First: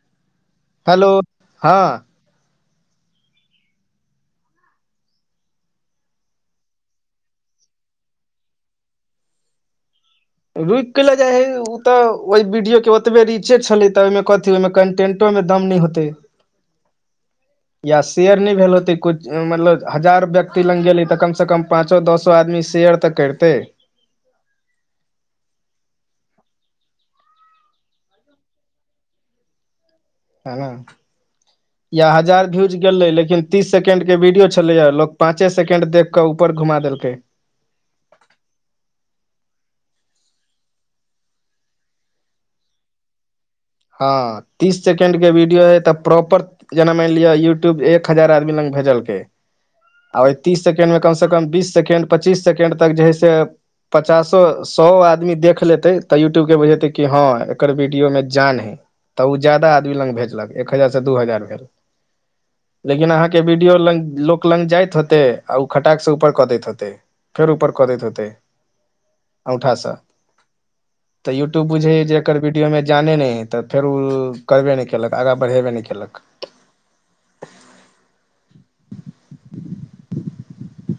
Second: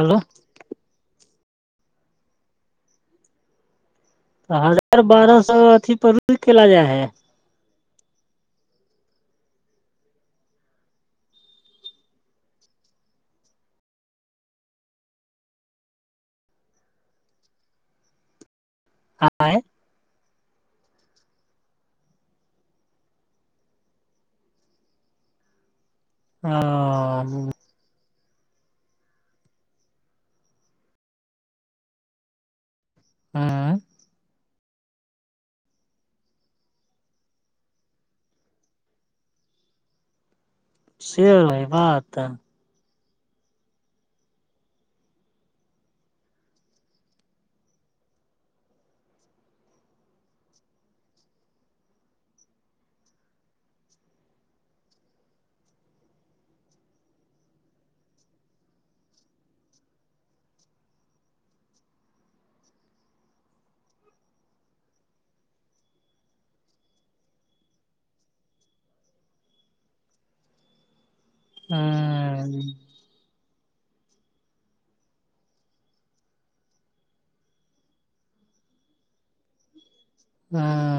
Hello hello हँ तऽ हजार बारह सौ अथी पर रुक केला जाए है रुइक केेले जाय हे ओ तऽ ओहि वीडियो के ओतबे रीचे छले तऽ ओहिमे कथी ओहिमे कंटेंट टो म दम नय होते या शेयर नय भेल हैते [unintelligible] आय मतलब हजार व्यक्ति लग गेलै तऽ कमसँ कम पाँचो दसो आदमी शेयर तऽ कैरतै [unintelligible] [inaudible] या हजार व्यूज गेले लेकिन तीस हँ सेकेंड के वीडियो छ छलैह लोग पांचे सेकेंड देख कऽ ऊपर घुमा देलकै से रहे बात हँ तीस सेकेंड के वीडियो है तऽ प्रॉपर जेना माइन लिअ यूट्यूब एक हजार आदमी लग भेजलकै आ ओइ तीस सेकेण्डमे कमसँ कम बीस सेकेण्ड पच्चीस सेकेण्ड तक जे हइ से पचासो सओ आदमी देख लेते तऽ यूट्यूब के बुझेते कि हँ एकर वीडियो मे जान है तऽ ओ ज्यादा आदमी लग भेजलक एक हजार से दू हजार भेल लेकिन अहाँके वीडियो लंग लोक लंग जाइत हेते आ ओ खटाक से ऊपर कऽ दैत होेते फैर उपर क दैत होते औठास तऽ यूट्यूब बुझेय जे एकर वीडियो मे ने है तऽ फेर उ करबे नय केलक आगाँ बढ़ेबे नय केलक उमऽ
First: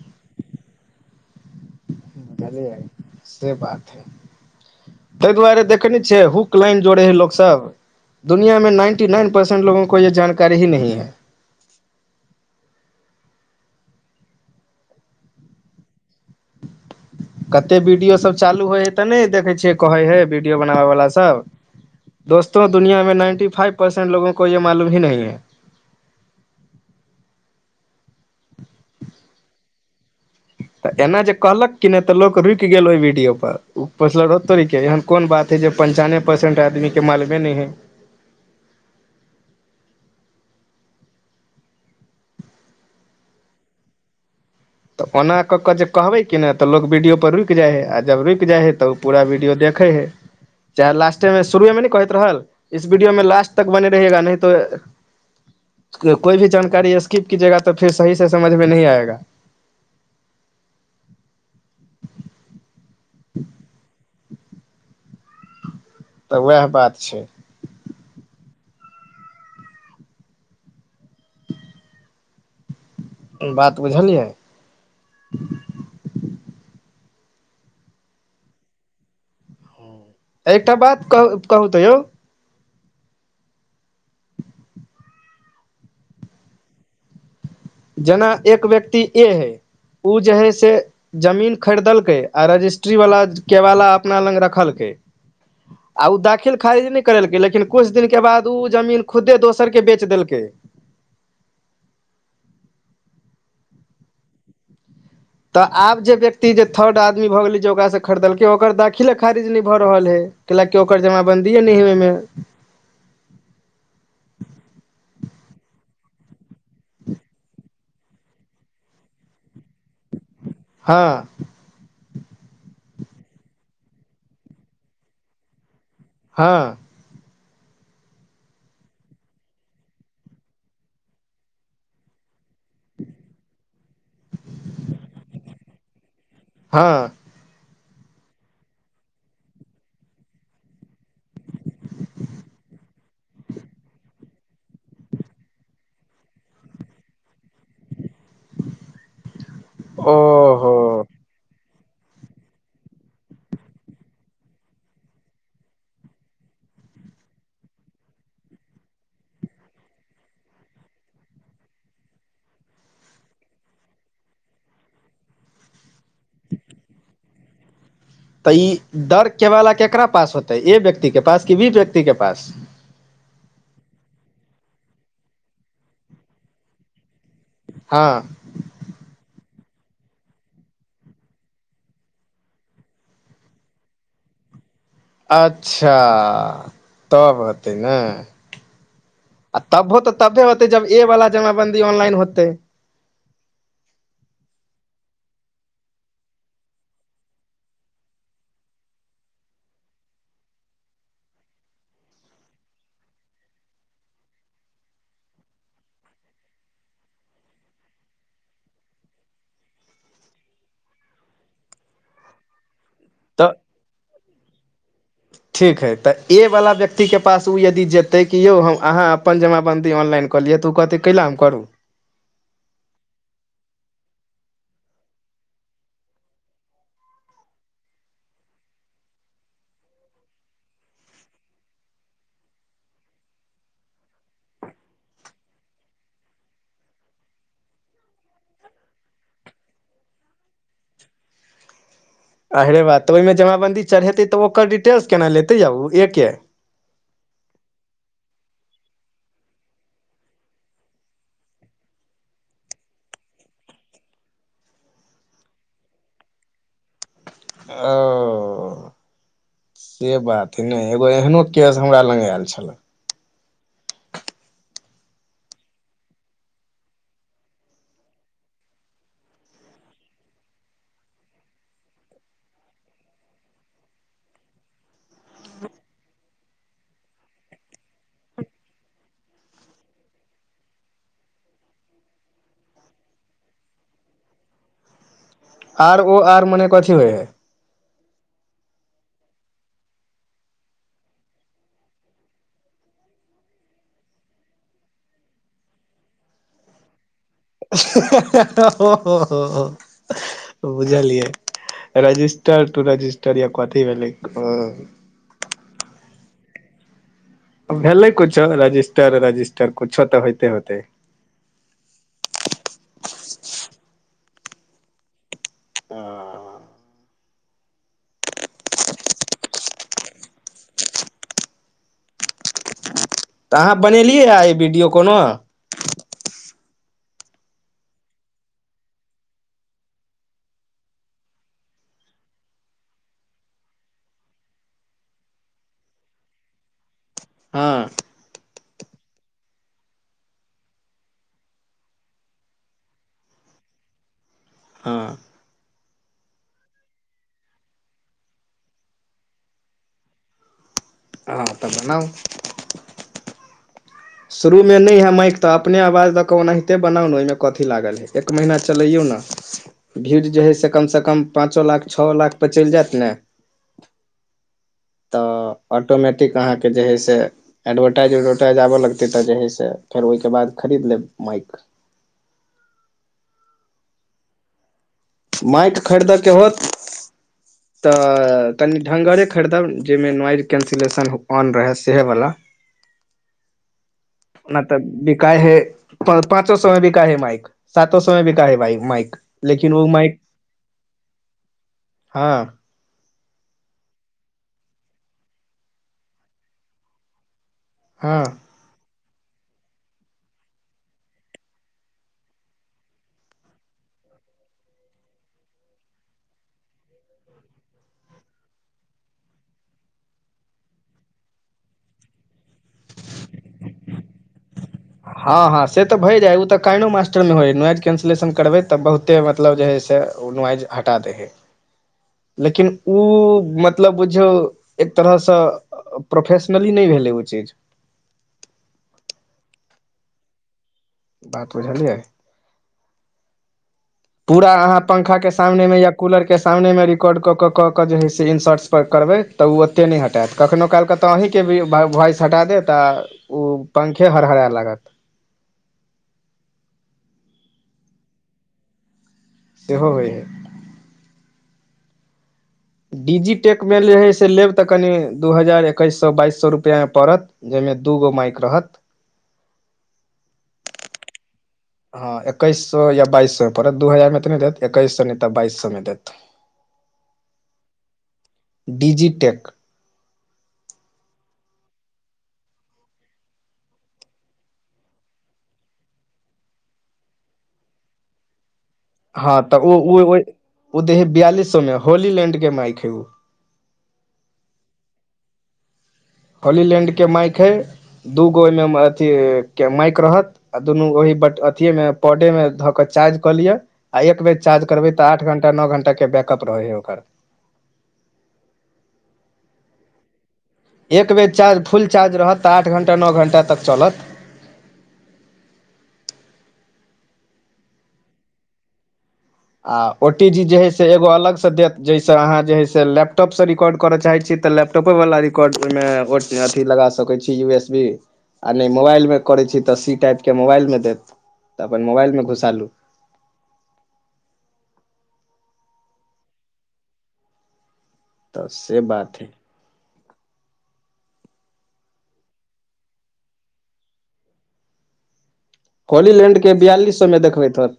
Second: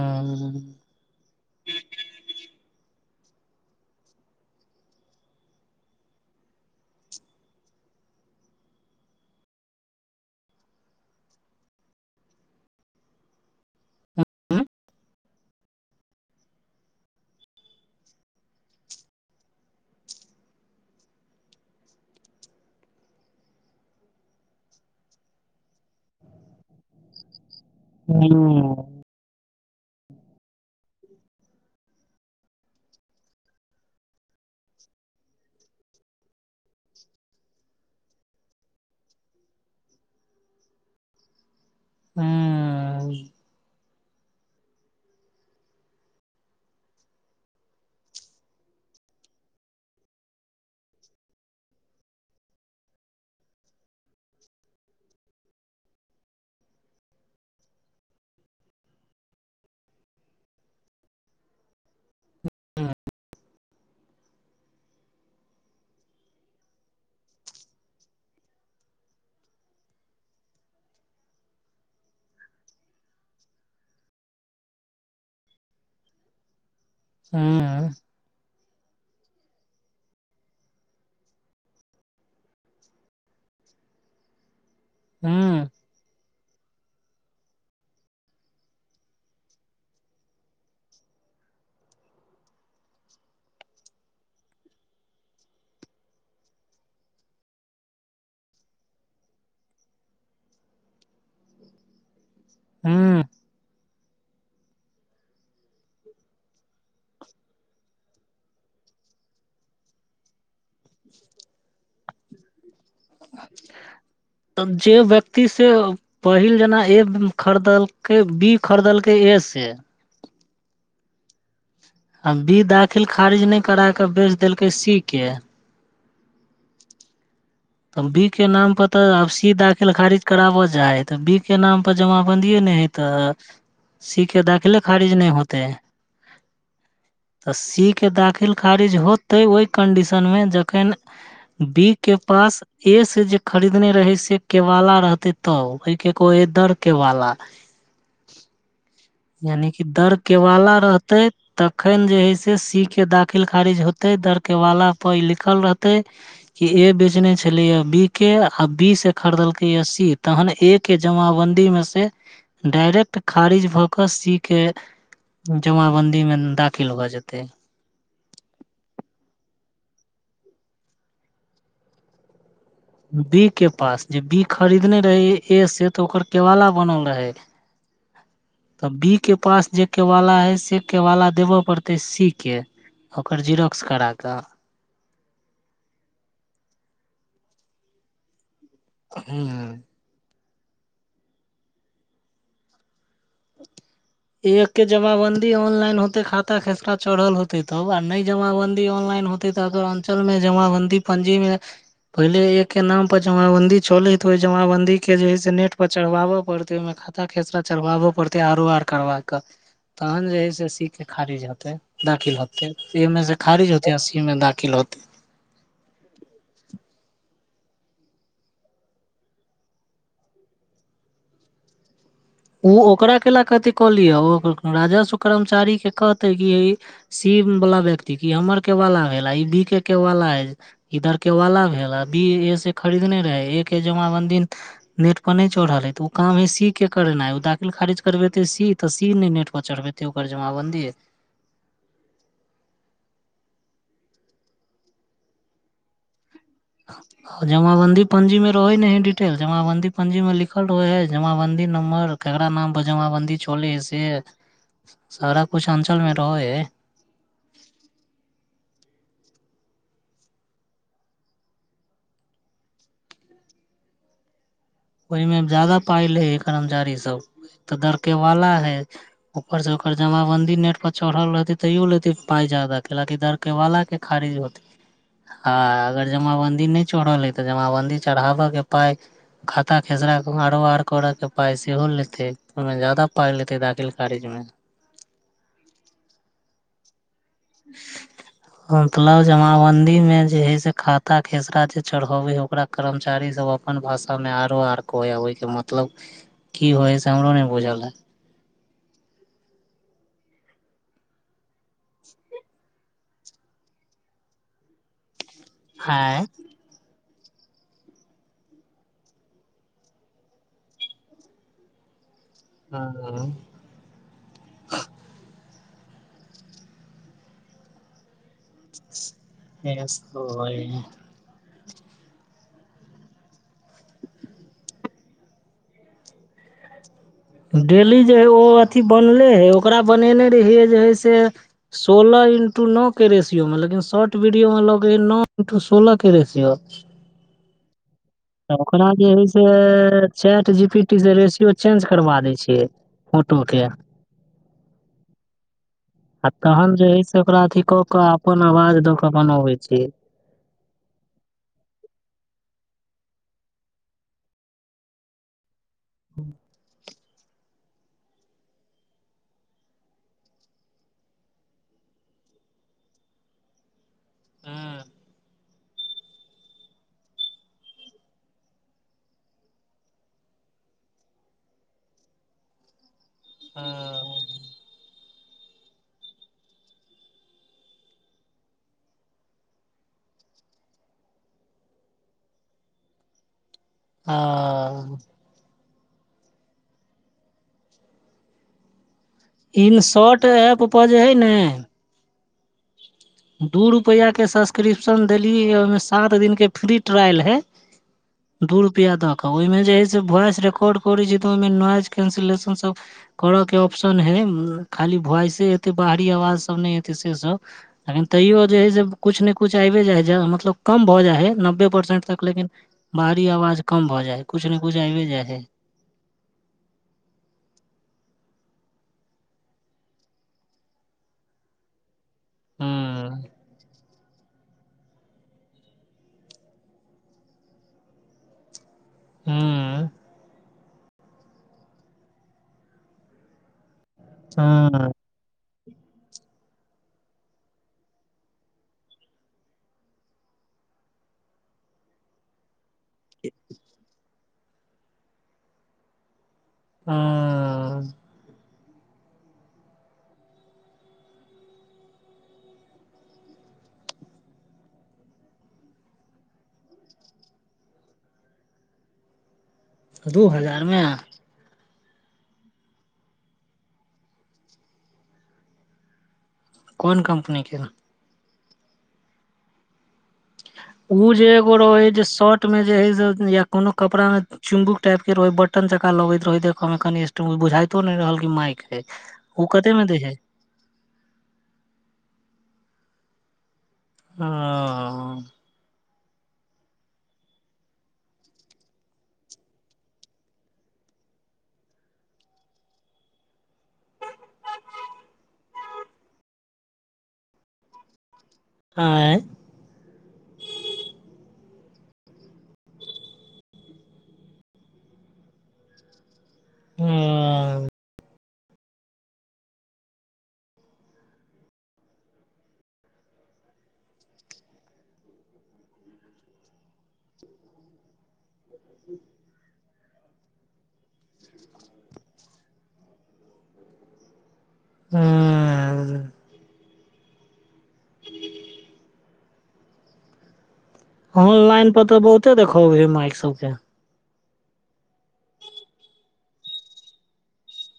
जले है की से बात है तेइ दुआरे देखैने छियै हुक लाइन जोड़े हइ लोकसभ दुनियामे नाइन्टी नाइन परसेंट लोगो को ये जानकारी ही नहीं है हम्म कते वीडियो सब चालू होइ हइ तऽ नए देखै छियै कहै हइ वीडियो बनाबैवला सभ दस्तो दुनियामे नाइन्टी फाइव परसन्ट लोगो को ये मालूम ही नहीं हैं हूँ तऽ एना जे कहलक की नैय तऽ लोक रुइक गेल ओइ वीडियो पर [unintelligible] कोन बात हइ जे पनचानवे परसेन्ट आदमीके मालूमे नइ हइ [unintelligible] तऽ ओना कऽ कऽ जे कहबै कि नय तऽ लोक वीडियो पर रुइक जाइ हइ आ जब रुइक जाइ हइ तऽ पूरा वीडियो देखै हइ चाहे लास्टे मे शुरुए मे न कहैत रहल इस वीडियो में लास्ट तक बने रहियेगा नहीं तो [unintelligible] कोइ भ जानकारी स्किप [unintelligible] कीजेगाऽ फर सही से समझमे नहिी आएगा [unintelligible] [inaudible] हम्म [unintelligible] तऽ वएह बात छै बात बुझलियै हूँ एकटा बात कहू कहू तऽ यौ हूँ जेना एक व्यक्ति ए हइ ओ जे हइ से जमीन खरीदलकै आ रजिस्ट्री वला केवला अपना लंग रखलकै आओर ओ दाखिल खारिज नहि करेलकै लेकिन कछु दिनके बाद ओ जमीन खुदे दोसरके बेच देलकै हूँ तऽ आब जे व्यक्ति जे थर्ड आदमी भऽ गेलै जे ओकरासँ खरीदलकै ओकर दाखिले खारिज नहि भऽ रहल हइ कैलाकि ओकर जमाबंन्दी यै नै हइ ओहिमे तऽ जे व्यक्ति से पहिल जेना ए खरीदलकै बी खरीदलकै ए से हाँ आ बी दाखिल खारिज नहि कराकऽ बेच देलकै सी के हाँ तऽ बी के नाम पर तऽ आब सी दाखिल खारिज कराबऽ जाइ तऽ बी के नाम पर जमााबंदीे नै हइ तऽ सी के दाखले खारिज नहि होतै हाँ तऽ सीके दाखिल खारिज होतै ओहि कन्डीशनमे जखन बी के पास ए से जे खरीदने रहै से केवाला रहतै तब ओहि के कहै हइ दर केवाला यानि की दर ओहो केवाला रहतै तखन जे हइ से सी के दाखिल खारिज होतै दर केवाला पर इ लिखल रहतै की ए बेचने छलै या बी के आ बी से खरीदलकै या सी तहन ए- -के जमाबंदी मे से डायरेक्ट खारिज भऽ कऽ सी के जमाबंदी मे दाखिल भऽ जेतैय तऽ ई दर केवाला केकरा पास होतै ए व्यक्ति के पास की बी व्यक्ति के पास बी के पास जे बी खरीदने रहै ए से तऽ ओकर केवाला बनल रहै हाँ तऽ बी के पास जे केवाला हइ से केवाला देबऽ पड़तै सी के ओकर झिरॉक्स करा कऽ अच्छा तब हतै ने आ हूँ तबो तऽ तबे होतै जब ए वला जमाबंदी ऑनलाइन होतै [inaudible] ए के जमाबंदी ऑनलाइन होतै खाता खेसरा चढ़ल होतै तब आ नै जमाबंदी ऑनलाइन हो- -तै अगर अञ्चल मे जमाबंदी पंजीमे पहिले ए के नाम पर जमाबंदी चलै हइ तऽ ओई जमाबंदी के जे हइ से नेट पर चढ़बाब पड़तै ओइमे खा- -ता खेसरा चढ़बाब पड़- -तै आरो आर करबा कऽ तहन जे हइ से सी के खारिज हेतै दाखिल हो- ए मे से तऽ खारिज होत हसी मे दाखिल होतै ठीक हइ तऽ ए वला व्यक्तिके पास ओ यदि जेतै कि यौ हम अहाँ अपन जमाबन्दी ऑनलाइन कऽ लिअ तू कहतै कै ल हम करू ओ ओकरा के ल क अथ क लिय ओ राजा सुक्रामचारी के कहते कि सी वालला व्यक्ति क हमर केवाला भेला ई बी के के वाला है इधर के वाला भेल अभी एस खरीदने रहे एके जमा बन्दिन नेट पर न चढ़ रहल हे ते उ काम ही सी के करनाइ ओ दाखिल खारिज करबेते सी तऽ सी नहि नेट पर चढ़बेते ओकर जमाबंन्दी। अहरे बात तऽ ओहिमे जमाबन्दी चढ़ेतै तऽ ओकर डिटेल्स केना लेतै आब ओ एके। [inaudible] जमाबंन्दी पञ्जी मे रहै न है डिटेल जमाबंन्दी पञ्जीमे लिखल रहै है जमाबंन्दी नम्बर। केकरा नाम पर जमाबन्दी चलै से हय से सारा कुछ अंचल मे रहै हय। आ से बात नहि एगो एहनो केश हमरा लग आयल छलै ओहिमे ज्यादा पाइ ले हे कर्मचारी सब एक तऽ दरकेवाला है ऊर से ओकर जमाबंदी नेट पर चढ़ल रहते तैयो लेते पाय जादा क लाकि केवालाे खारिज होत आ अगर जमावाबन्दी नहि चढ़ल अइ तऽ जमाबन्दी चढ़ाबयके पाइ खाता खेसरा के आरो आर करे के पाय सेहो लेते ओहिमे जादा पाय लेते दाखिल कारिज में। आर ओ आर मने कथी होइ। [inaudible] मतलब जमाबंदी मे जे है से खाता खेसरा जे चढ़बै है ओकरा। कर्मचारी सब अपन भाषा मे आरो आर कहै ओई के मतलब। [inaudible] कि होय से हमरो बुझल हो हो हो हो। [unintelligible] बुझलियै रजिस्ट टू रजिस्टर या कथी भेलै हँय भेलै कुछो रजिस्टर रजिस्टर कुछो तऽ होइते होते। हँ। हा [inaudible] हेस कोय तऽ अहाँ बनेलियैया आ ई वीडियो कोनो। डेली जे हइ ओ अथी बनले हय ओकरा बनेने रहियै जे है से। सोलह इन्टू न के रेसियो मे लेकिन शॉर्ट वीडियो मे लगै है न इन्टू सोलह के रेसियो। हँ। तऽ ओकरा जे है से चैट जी पी टी से रेसियो चेंज करबा दै छियै। ओटोके। हँ। आ तहन जे हय से ओकरा अथी कऽ क अपन आवाज दऽ क बनबै छीयै हँ तऽ बनाउ। शुरू मे नै हए माइक तऽ अपने आवाज द क ओनाहिते। बनाउ न ओहिमे कथी लागल है एक महीना चलैयौ न भीड़ जे है से कमसँ कम पाँचो लाख छओ लाखपर चलि जायत ने। तऽ ऑटोमेटिक अहाँकेँ जे है से। एडवर्टाइज उडवरटाइज आबय लगतै तऽ जे है से फेर ओइ केँ बाद खरीद लेब माइक। हाँ [unintelligible] माइक खरीदय केँ होत। [inaudible] तऽ कनि ढंगरे खरीदब जाहिमे नॉइज कैन्सिलेशन ऑन रहै सेहे बला। [unintelligible] नै तऽ बिकाई है प पाँचव सौ म बिकाई है मइक सातो सौ म बिकाई बइ मइक। इनशॉट ऐप पर जे है ने हँ। दू रुपैआ कऽ सब्सक्रिप्शन देलीय ओइमें सात दिन फ्री ट्रायल है हऽ दू रुपैआ दऽ कऽ ओइमें जे है से वॉइस रिकॉर्ड करै छी तऽ ओइमें नॉइज कैंसिलेशन सभ। करय कऽ ऑप्शन है खाली वॉइसे एतै बाहरी आवाज सभ नै एतै से सब लेकिन तैयो जे है से कुछ न कुछ आइबै जा है मतलब कम भऽ जाइ हइ नब्बे परसेंट तक लेकिन बाहरी आवाज कम भऽ जाय है [unintelligible] हऽ हऽ से तऽ भऽ जाइ ओ तऽ कइनो मास्टरमे होइ है नुआइज कैंसलेशन करबै तऽ बहुते मतलब जे ह से ओ नुआज हटा दै है [inaudible] लेकिन उऽ हूँ मतलब। बुझियौ एक तरहसँ प्रोफेशनली नै भेलै ओ चीज। [unintelligible] बात बुझलिया पूरा अहाँ हूँ पंखा केँ सामने मे या कूलर केँ सामने में रिकॉर्ड कऽ कऽ कऽ जे है से इनसर्ट्स पर करबे तऽ उ ओते नै हटैत कखनो काल कऽ तऽ अही केँ भ वॉइस हटा देत तऽ उऽ पंखे हरहरै लागत [unintelligible] सेहो होइ है डिजीटेकमे जे ऐलै हे से लेब तऽ कनि दू हजार एकैस सौ बाइस सौ रुपैआ में पड़त जाइ में दू गो माइक रहत दू हजार में हँ एकैस सौ या बाइस सौ में परड़त दू हजार में तऽ नै देत एकैस सौ नै तऽ बाइस सौ मे देत कोन कम्पनी केँ डिजिटेक ऊ जे एगो रह हय जे शर्ट में जे हय से या कोनो कपड़ा मे चुमबुक टाइप कऽ रहे बटन जेका लगैत रहै देख मे कनी स्ट बुझाइतो नै रहल कि माइक है हँ उ तऽ कते उऽ में दै उऽ है अ ओ [inaudible] उदैहे बियालिस सौ में होली लैंड कें माइक है उऽ हऽ होलीलैंड केँ माइक हइ दू गो ओइ में अथी केँ माइक रहत आ दुनू ओहि बट अथिए में पौडे मे धऽ कऽ चार्ज कऽ लिअ आ एक बेर चार्ज करबै तऽ आठ घंटा नौ घण्टा केँ बैकअप रहै है ओकर आँए एक बेेर चार्ज फुल चार्ज रहत तऽ आठ घण्टा नौ घण्टा तक चलत [unintelligible] आ ओटीजीजे है से एगो अलग से देत जाहिसँ अहाँ जे है से लैपटॉप स रिकॉर्ड करय चाहैत छिय तऽ लैप टॉपर वाला रिकॉर्ड ओइमे अथी लगा सकैत छी यू एस बी आ नइ मोबाइलमे करै छी तऽ सी टाइपके मोबाइलमे देत तऽ अपन मोबाइलमे घुसालू हूँ तऽ से बात हइ ऑनलाइन पर तऽ बहुते देखबे हइ माइक सबके [inaudible] कोलीलैंडके बियालिस सौ मे देखबैत होत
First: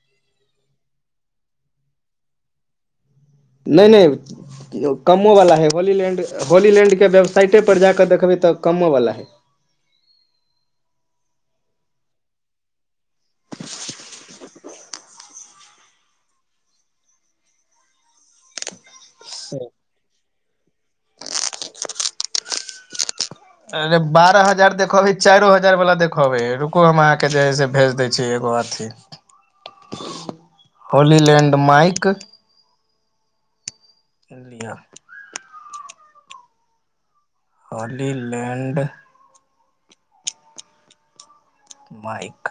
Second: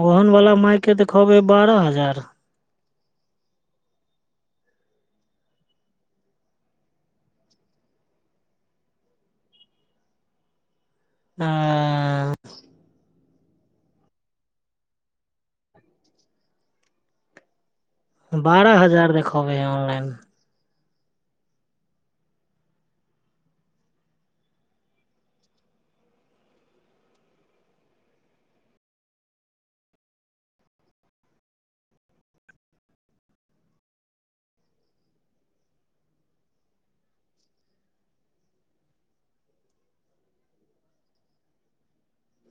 ओहन वला माइकके देखबै हे बारह हजार नैइ नैइ कमोवला हइ होलीलैण्ड होलीलैण्डके वेबसाइटे पर जाकऽ देखबै तऽ कमोवला हइ [inaudible] बारह हजार देखबै हइ ओ ऑनलाइन [inaudible] अरे बारह हजार देखवे है चाइरो हजार वाला देखबै रुको हम अहाँ के जे है से भेज दे छी छैए एगो अथी होलीलैंड माइक इ लिअह हॉलीलैंड माइक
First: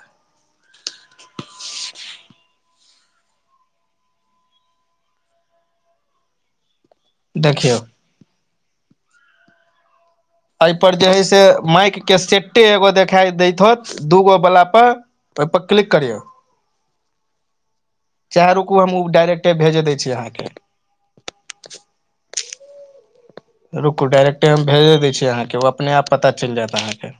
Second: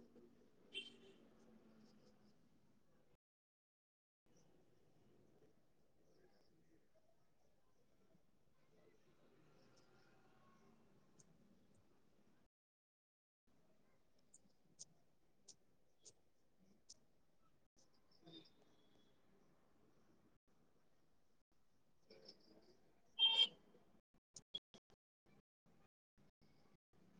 देखियौ ऐ पर जे हय से माइक के सेट्टे एगो देखाइ दैत होत दूगो बला पर तेइप क्लिक करियौ चाहै रुकू हम ओ डाायरेक्टे भेज दै छी अहकेँ रुकू डायरेक्टे हम भेजे दै छी अहाँके ओ अपने आप पता चैल जायत अहाँके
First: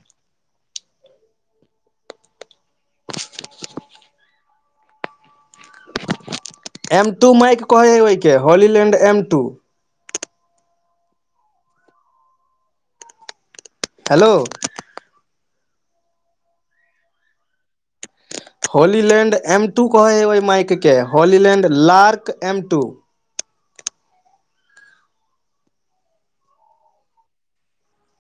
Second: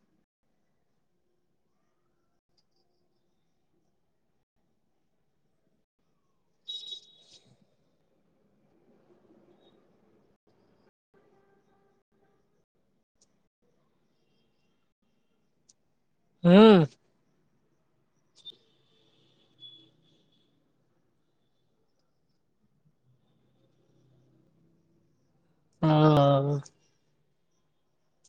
[inaudible] [inaudible] एम टू माइक कहै है ओइके हाॅलीलैंड एम टू हेलो हूँ होलीलैंड एम टू कहै हइ ओइ माइक के होलीलैणड लार्क एम टू [unintelligible]